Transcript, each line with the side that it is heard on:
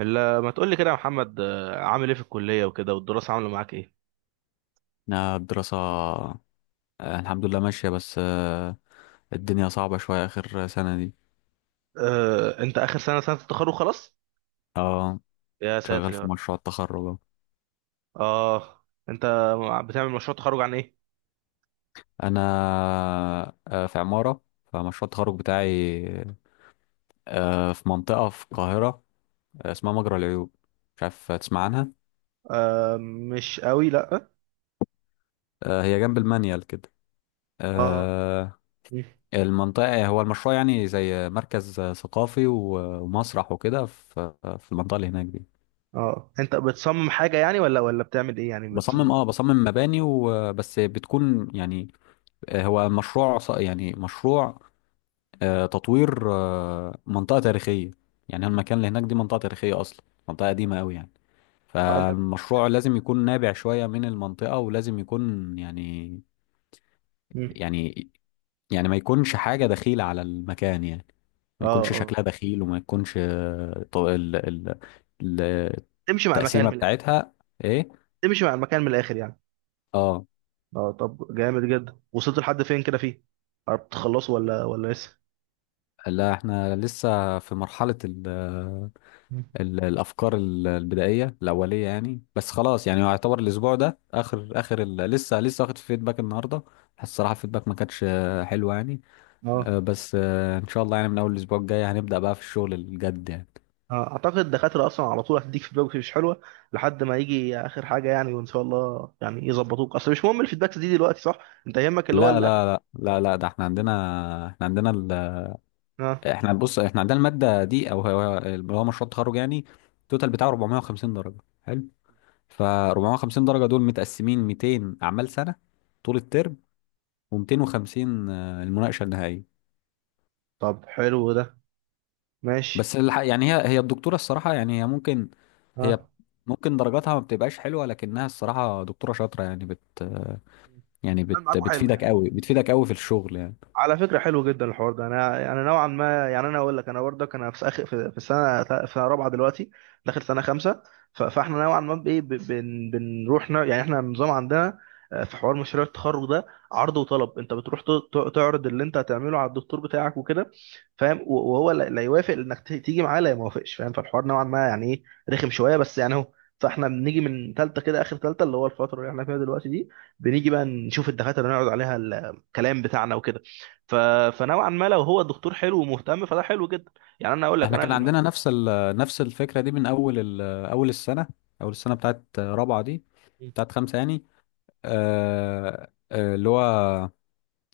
right: الا ما تقول لي كده يا محمد، عامل ايه في الكليه وكده، والدراسه عامله معاك ايه؟
left: أنا الدراسة الحمد لله ماشية بس، الدنيا صعبة شوية آخر سنة دي.
right: أه، انت اخر سنه، سنه التخرج خلاص؟
left: اه،
right: يا
left: شغال
right: ساتر يا
left: في
right: رب.
left: مشروع التخرج أهو.
right: اه، انت بتعمل مشروع تخرج عن ايه؟
left: أنا في عمارة، فمشروع التخرج بتاعي في منطقة في القاهرة، اسمها مجرى العيون. مش عارف تسمع عنها.
right: مش قوي، لا.
left: هي جنب المنيل كده.
right: اه.
left: آه،
right: مم.
left: المنطقة، هو المشروع يعني زي مركز ثقافي ومسرح وكده في المنطقة اللي هناك دي.
right: اه، انت بتصمم حاجه يعني، ولا بتعمل ايه يعني؟
left: بصمم،
right: بتصمم؟
left: اه، مباني وبس، بتكون يعني هو مشروع يعني مشروع تطوير منطقة تاريخية. يعني المكان اللي هناك دي منطقة تاريخية أصلا، منطقة
right: اه.
left: قديمة أوي يعني.
right: انت
left: فالمشروع
right: بتعمل
left: لازم
right: حاجه.
left: يكون نابع شوية من المنطقة، ولازم يكون
right: مم.
left: يعني يعني ما يكونش حاجة دخيلة على المكان يعني.
right: اه.
left: ما يكونش
right: اه،
left: شكلها دخيل، وما يكونش ال-
right: تمشي مع المكان
left: التقسيمة
right: من الاخر.
left: بتاعتها إيه.
right: تمشي مع المكان من الاخر يعني.
left: اه،
right: اه، طب جامد جدا. وصلت لحد فين كده فيه؟ قربت تخلصه ولا لسه؟
left: لا احنا لسه في مرحلة
right: مم.
left: الافكار البدائيه الاوليه يعني، بس خلاص يعني هو يعتبر الاسبوع ده اخر لسه، واخد فيدباك النهارده. الصراحه الفيدباك ما كانتش حلو يعني،
right: اه.
left: بس ان شاء الله يعني من اول الاسبوع الجاي هنبدا بقى في الشغل الجد يعني.
right: اعتقد الدكاتره اصلا على طول هتديك فيدباك مش حلوه، لحد ما يجي اخر حاجه يعني، وان شاء الله يعني يظبطوك. اصل مش مهم الفيدباكس دي دلوقتي، صح؟ انت يهمك اللي هو
left: لا
right: الاخر.
left: لا لا لا لا، ده احنا عندنا، احنا عندنا ال...
right: اه.
left: احنا بص احنا عندنا الماده دي، او هو اللي هو مشروع التخرج يعني. التوتال بتاعه 450 درجه. حلو. ف 450 درجه دول متقسمين 200 اعمال سنه طول الترم، و250 المناقشه النهائيه.
right: طب حلو ده.
left: بس
right: ماشي.
left: يعني هي الدكتورة الصراحة، يعني هي
right: اه،
left: ممكن درجاتها ما بتبقاش حلوة، لكنها الصراحة دكتورة شاطرة يعني بت،
right: عامل معاكوا حلو
left: بتفيدك
right: يعني.
left: قوي، بتفيدك قوي في الشغل يعني.
right: على فكرة حلو جدا الحوار ده. انا نوعا ما، يعني انا اقول لك انا برضك، انا في اخر، في السنة، في رابعة دلوقتي، داخل سنة خمسة. فاحنا نوعا ما بايه، بنروح يعني احنا النظام عندنا، في حوار مشروع التخرج ده، عرض وطلب. انت بتروح تعرض اللي انت هتعمله على الدكتور بتاعك وكده، فاهم؟ وهو لا لا يوافق، انك تيجي معاه، لا يوافقش فاهم؟ فالحوار نوعا ما يعني ايه، رخم شوية بس يعني اهو. فاحنا بنيجي من ثالثه كده، اخر ثالثه، اللي هو الفتره اللي احنا فيها دلوقتي دي، بنيجي بقى نشوف الدكاتره اللي نقعد عليها الكلام بتاعنا وكده. ف... فنوعا ما لو هو الدكتور حلو ومهتم، فده حلو جدا. يعني انا اقول لك
left: احنا
right: انا
left: كان
right: المج...
left: عندنا نفس الفكرة دي من أول السنة، أول السنة بتاعت رابعة دي،
right: مم.
left: بتاعت خمسة يعني. اللي هو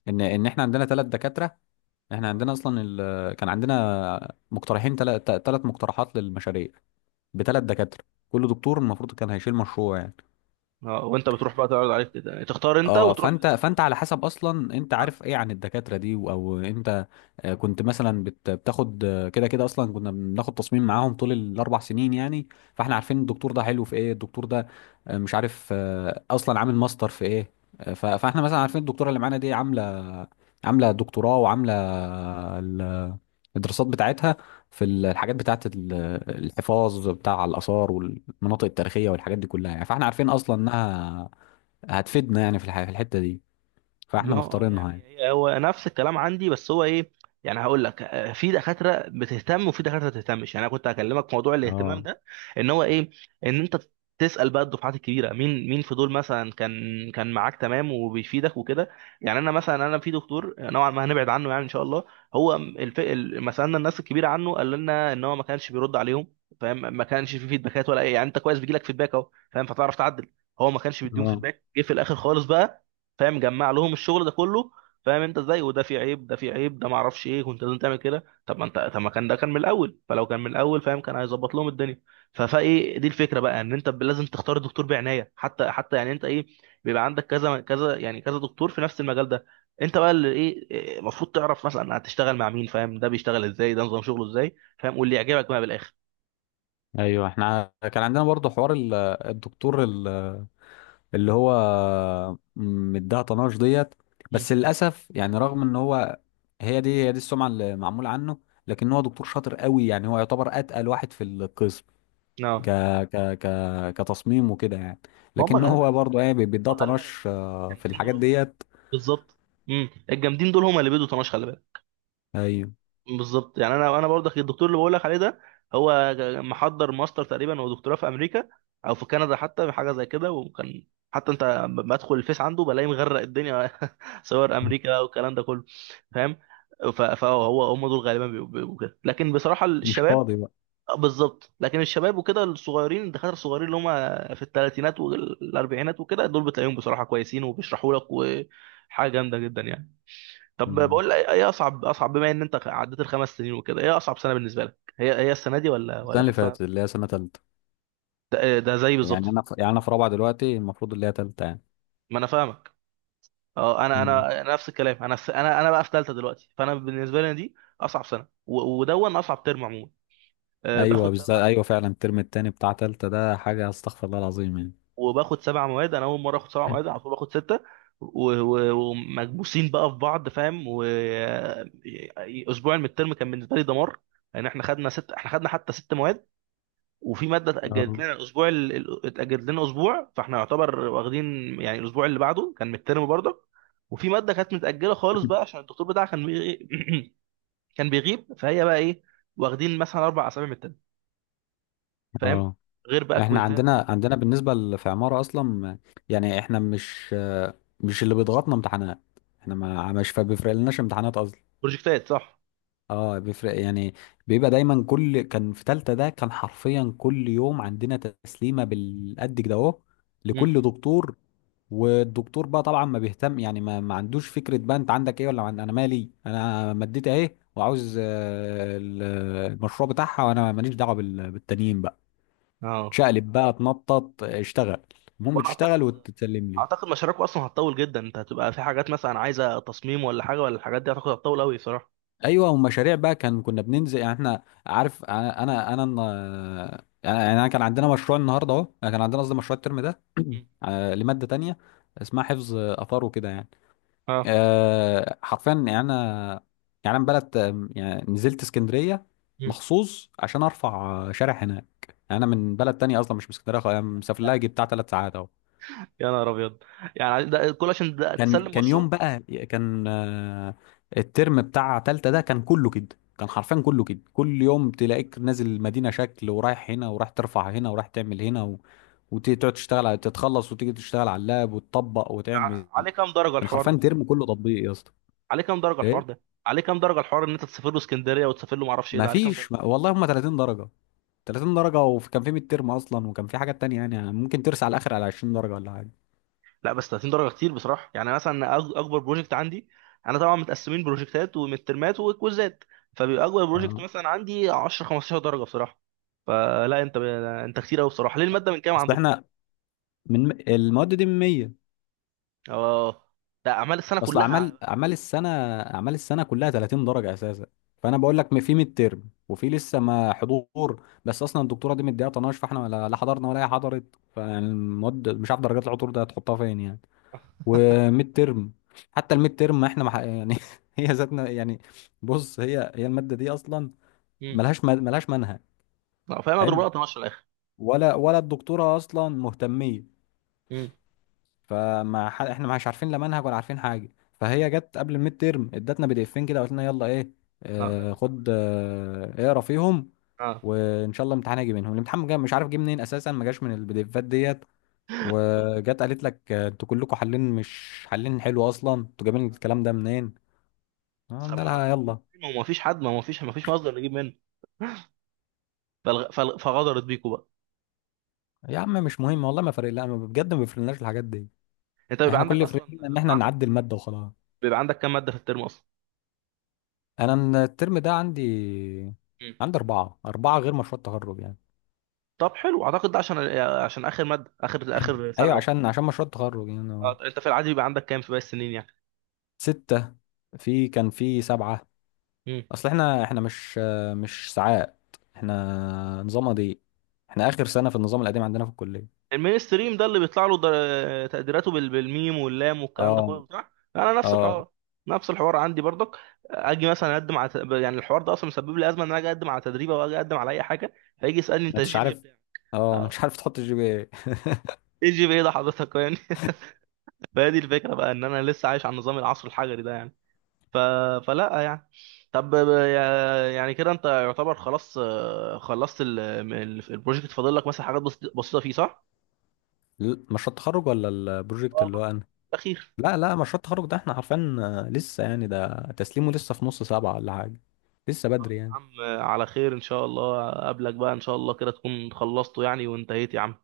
left: إن احنا عندنا ثلاث دكاترة. احنا
right: اه.
left: عندنا أصلا كان عندنا مقترحين، ثلاث مقترحات للمشاريع بثلاث دكاترة، كل دكتور المفروض كان هيشيل مشروع يعني.
right: وانت بتروح بقى تعرض عليك كده، تختار انت
left: اه،
right: وتروح
left: فانت
right: للدكتور
left: فانت
right: ده.
left: على حسب اصلا انت
right: اه.
left: عارف ايه عن الدكاتره دي، او انت كنت مثلا بتاخد كده كده اصلا كنا بناخد تصميم معاهم طول الاربع سنين يعني. فاحنا عارفين الدكتور ده حلو في ايه، الدكتور ده مش عارف اصلا عامل ماستر في ايه. فاحنا مثلا عارفين الدكتوره اللي معانا دي عامله، دكتوراه، وعامله ال- الدراسات بتاعتها في الحاجات بتاعت الحفاظ بتاع الاثار والمناطق التاريخيه والحاجات دي كلها يعني، فاحنا عارفين
right: مم.
left: اصلا انها هتفيدنا يعني في في الحته دي، فاحنا
right: ما هو
left: مختارينها
right: يعني
left: يعني.
right: إيه، هو نفس الكلام عندي، بس هو ايه، يعني هقول لك، في دكاتره بتهتم وفي دكاتره ما بتهتمش. يعني انا كنت هكلمك في موضوع الاهتمام
left: اه،
right: ده، ان هو ايه، ان انت تسال بقى الدفعات الكبيره، مين مين في دول مثلا كان، كان معاك تمام وبيفيدك وكده. يعني انا مثلا انا في دكتور نوعا ما هنبعد عنه يعني، ان شاء الله. هو مثلا الناس الكبيره عنه قال لنا ان هو ما كانش بيرد عليهم، فاهم؟ ما كانش في فيدباكات ولا اي، يعني انت كويس بيجي لك فيدباك اهو، فاهم؟ فتعرف تعدل. هو ما كانش بيديهم
left: اه،
right: فيدباك، جه في الاخر خالص بقى، فاهم؟ جمع لهم الشغل ده كله، فاهم انت ازاي؟ وده في عيب، ده في عيب، ده ما اعرفش ايه. كنت لازم تعمل كده. طب ما انت، طب ما كان ده كان من الاول. فلو كان من الاول، فاهم، كان هيظبط لهم الدنيا. فايه دي الفكره بقى، ان انت لازم تختار الدكتور بعنايه، حتى حتى يعني انت ايه، بيبقى عندك كذا كذا، يعني كذا دكتور في نفس المجال ده. انت بقى اللي ايه، ايه، المفروض تعرف مثلا هتشتغل مع مين، فاهم؟ ده بيشتغل ازاي، ده نظام شغله ازاي، فاهم؟ واللي يعجبك بقى بالاخر.
left: ايوه، احنا كان عندنا برضو حوار الدكتور اللي هو مديها طناش ديت.
right: مم.
left: بس للاسف يعني، رغم ان هو هي دي السمعه اللي معموله عنه، لكن هو دكتور شاطر قوي يعني، هو يعتبر اتقل واحد في القسم ك
right: اه.
left: ك ك كتصميم وكده يعني.
right: ما هم
left: لكن
right: غالبا،
left: هو برضو ايه، بيديها
right: هم غالبا
left: طناش في
right: الجامدين
left: الحاجات
right: دول.
left: ديت.
right: بالظبط. مم. الجامدين دول هم اللي بيدوا طناش، خلي بالك.
left: ايوه
right: بالظبط. يعني انا برضه الدكتور اللي بقول لك عليه ده، هو محضر ماستر تقريبا ودكتوراه في امريكا، او في كندا، حتى حاجه زي كده. وكان، حتى انت لما ادخل الفيس عنده بلاقيه مغرق الدنيا صور امريكا والكلام ده كله، فاهم؟ فهو، هم دول غالبا بيبقوا كده. لكن بصراحه
left: مش
right: الشباب،
left: فاضي بقى.
right: بالظبط، لكن الشباب وكده، الصغيرين، الدكاتره الصغيرين اللي هم في الثلاثينات والاربعينات وكده، دول بتلاقيهم بصراحه كويسين وبيشرحوا لك، وحاجه جامده جدا يعني. طب
left: مم.
right: بقول لك ايه، اصعب بما ان انت عديت الخمس سنين وكده، ايه اصعب سنه بالنسبه لك؟ هي هي السنه دي ولا
left: السنه
right: ولا
left: اللي
right: كانت
left: فاتت
right: سنه،
left: اللي هي سنه ثالثه،
right: ده زي
left: يعني
right: بالظبط.
left: انا في، رابعه دلوقتي المفروض اللي هي ثالثه.
right: ما انا فاهمك. اه، انا
left: مم.
right: انا نفس الكلام. انا انا بقى في ثالثه دلوقتي، فانا بالنسبه لي دي اصعب سنه، ودون اصعب ترم عموما. آه،
left: ايوه
right: باخد
left: بالظبط،
right: سبع
left: ايوه فعلا الترم التاني بتاع تالتة ده حاجة استغفر الله العظيم يعني.
right: وباخد سبع مواد. انا اول مره اخد سبع مواد على طول. باخد سته، ومكبوسين بقى في بعض، فاهم؟ واسبوع من الترم كان بالنسبه لي دمار، لان يعني احنا خدنا ست، احنا خدنا حتى ست مواد. وفي ماده اتاجلت
left: اه.
right: لنا الاسبوع، اتاجلت لنا اسبوع. فاحنا يعتبر واخدين، يعني الاسبوع اللي بعده كان مترم برضه. وفي ماده كانت متاجله خالص بقى عشان الدكتور بتاعها كان بيغي... كان بيغيب. فهي بقى ايه، واخدين مثلا اربع اسابيع من الترم، فاهم؟
left: اه.
right: غير بقى
left: احنا
right: كويزات.
left: عندنا بالنسبة في عمارة اصلا، يعني احنا مش اللي بيضغطنا امتحانات، احنا ما مش فبيفرق لناش امتحانات اصلا.
right: بروجكتات، صح.
left: اه، بيفرق يعني. بيبقى دايما كان في تالتة ده كان حرفيا كل يوم عندنا تسليمة بالقد كده اهو،
right: مم.
left: لكل دكتور. والدكتور بقى طبعا ما بيهتم يعني، ما عندوش فكرة بقى انت عندك ايه ولا انا مالي، انا مديت اهي وعاوز المشروع بتاعها، وانا ماليش دعوة بالتانيين بقى.
right: اه.
left: تشقلب بقى، تنطط، اشتغل، المهم
right: وانا
left: تشتغل
right: اعتقد
left: وتتسلم لي.
right: اعتقد مشاريعكم اصلا هتطول جدا. انت هتبقى في حاجات مثلا عايزه تصميم ولا حاجه، ولا الحاجات دي هتاخد، هتطول قوي صراحه.
left: ايوه، ومشاريع بقى كنا بننزل يعني، احنا عارف انا، يعني انا كان عندنا مشروع النهارده اهو، يعني كان عندنا قصدي مشروع الترم ده
right: مم.
left: لماده تانية اسمها حفظ اثار وكده يعني.
right: اه.
left: حرفيا يعني انا، يعني انا بلد يعني نزلت اسكندريه
right: مم.
left: مخصوص عشان ارفع شارع هناك. يعني انا من بلد تانية اصلا مش من اسكندريه خالص، انا
right: يا لهوي
left: مسافر لها
right: يعني.
left: جي بتاع 3 ساعات اهو.
right: يا نهار ابيض، يعني ده كل عشان ده
left: كان
right: تسلم
left: كان يوم
right: مشروع؟
left: بقى. كان الترم بتاع تالتة ده كان كله كده. كان حرفيا كله كده، كل يوم تلاقيك نازل المدينة شكل ورايح هنا، ورايح ترفع هنا، ورايح تعمل هنا وتقعد تشتغل على تتخلص، وتيجي تشتغل على اللاب وتطبق وتعمل.
right: عليه كام درجه
left: كان
right: الحوار
left: حرفيا
right: ده؟
left: ترم كله تطبيق يا اسطى.
right: عليه كام درجه الحوار
left: ايه،
right: ده؟ عليه كام درجه الحوار ان انت تسافر له اسكندريه وتسافر له ما اعرفش ايه، ده عليه كام درجه؟
left: مفيش ما... والله هم 30 درجة، 30 درجة، وكان في ميد ترم اصلا وكان في حاجات تانية، يعني ممكن ترسى على الاخر على 20 درجة ولا حاجة.
right: لا بس 30 درجه كتير بصراحه. يعني مثلا اكبر بروجكت عندي، انا طبعا متقسمين بروجكتات ومترمات وكويزات، فبيبقى اكبر بروجكت
left: آه.
right: مثلا عندي 10 15 درجه بصراحه. فلا انت انت كتير قوي بصراحه. ليه الماده من كام
left: اصل
right: عندكم؟
left: احنا من المواد دي من 100.
right: اه، ده اعمال السنه
left: اصل
right: كلها على-
left: اعمال السنه كلها 30 درجه اساسا. فانا بقول لك في ميد ترم، وفي لسه ما حضور، بس اصلا الدكتوره دي مديها طناش، فاحنا لا حضرنا ولا هي حضرت، فالمواد مش عارف درجات العطور ده هتحطها فين يعني. وميد ترم، حتى الميد ترم ما احنا، ما ح- يعني هي ذاتنا يعني. بص هي الماده دي اصلا
right: مم.
left: ملهاش، ملهاش منهج.
right: لا، فاهم. اضرب
left: حلو.
right: لها 12 في الاخر.
left: ولا الدكتوره اصلا مهتميه.
right: مم.
left: احنا مش عارفين لا منهج ولا عارفين حاجه. فهي جت قبل الميد تيرم ادتنا PDFs كده، قلت لنا يلا ايه،
right: اه، ده اللي يجي من
left: خد،
right: الامتحان.
left: اقرا فيهم.
right: اه.
left: وان شاء الله امتحان هيجي منهم، الامتحان جا مش عارف جه منين اساسا، ما جاش من الPDFs ديت.
right: الغد.
left: وجت قالت لك انتوا كلكم حالين مش حالين، حلو اصلا انتوا جايبين الكلام ده منين،
right: طب
left: قلنا
right: ما
left: لها
right: هو،
left: يلا.
right: ما هو مفيش حد، ما هو مفيش، ما فيش مصدر نجيب منه. فغدرت بيكوا بقى.
left: يا عم مش مهم والله، ما فارق، لا ما- بجد ما بيفرقناش الحاجات دي.
right: انت بيبقى
left: احنا كل
right: عندك
left: اللي
right: اصلا،
left: فرقنا ان احنا
right: بيبقى عندك،
left: نعدي الماده وخلاص.
right: بيبقى عندك كام ماده في الترم اصلا؟
left: انا الترم ده
right: مم.
left: عندي أربعة، غير مشروع التخرج يعني.
right: طب حلو. اعتقد ده عشان اخر ماده، اخر سنه
left: ايوه،
right: او.
left: عشان مشروع التخرج يعني آه.
right: اه، انت في العادي بيبقى عندك كام في باقي السنين يعني؟
left: ستة. في كان في سبعة.
right: مم.
left: اصل احنا، مش مش ساعات، احنا نظام دي. احنا اخر سنة في النظام القديم عندنا في الكلية.
right: المين ستريم ده اللي بيطلع له تقديراته بالميم واللام والكلام ده
left: اه.
right: كله بتاع، انا نفس
left: اه،
right: الحوار. نفس الحوار عندي برضك. اجي مثلا اقدم على يعني الحوار ده اصلا مسبب لي ازمه، ان انا اجي اقدم على تدريب، او اجي اقدم على اي حاجه، فيجي يسالني
left: ما
right: انت
left: انتش
right: الجي بي إيه
left: عارف،
right: بتاعك؟
left: اه ما انتش عارف تحط الGPA.
right: ايه جي بي ايه ده حضرتك يعني؟ فهذه الفكره بقى، ان انا لسه عايش على نظام العصر الحجري ده يعني. ف... فلا يعني. طب يا، يعني كده انت يعتبر خلاص، خلصت البروجكت، فاضل لك مثلا حاجات بسيطه فيه، صح؟
left: مشروع التخرج ولا البروجكت
right: اه،
left: اللي هو
right: الخطوة
left: انا؟
right: الاخير.
left: لا لا مشروع التخرج ده احنا عارفين، لسه يعني ده تسليمه لسه في نص سبعة ولا حاجة، لسه
right: طب يا
left: بدري يعني.
right: عم، على خير ان شاء الله. اقابلك بقى ان شاء الله كده تكون خلصته يعني وانتهيت، يا عم.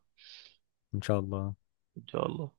left: ان شاء الله.
right: ان شاء الله.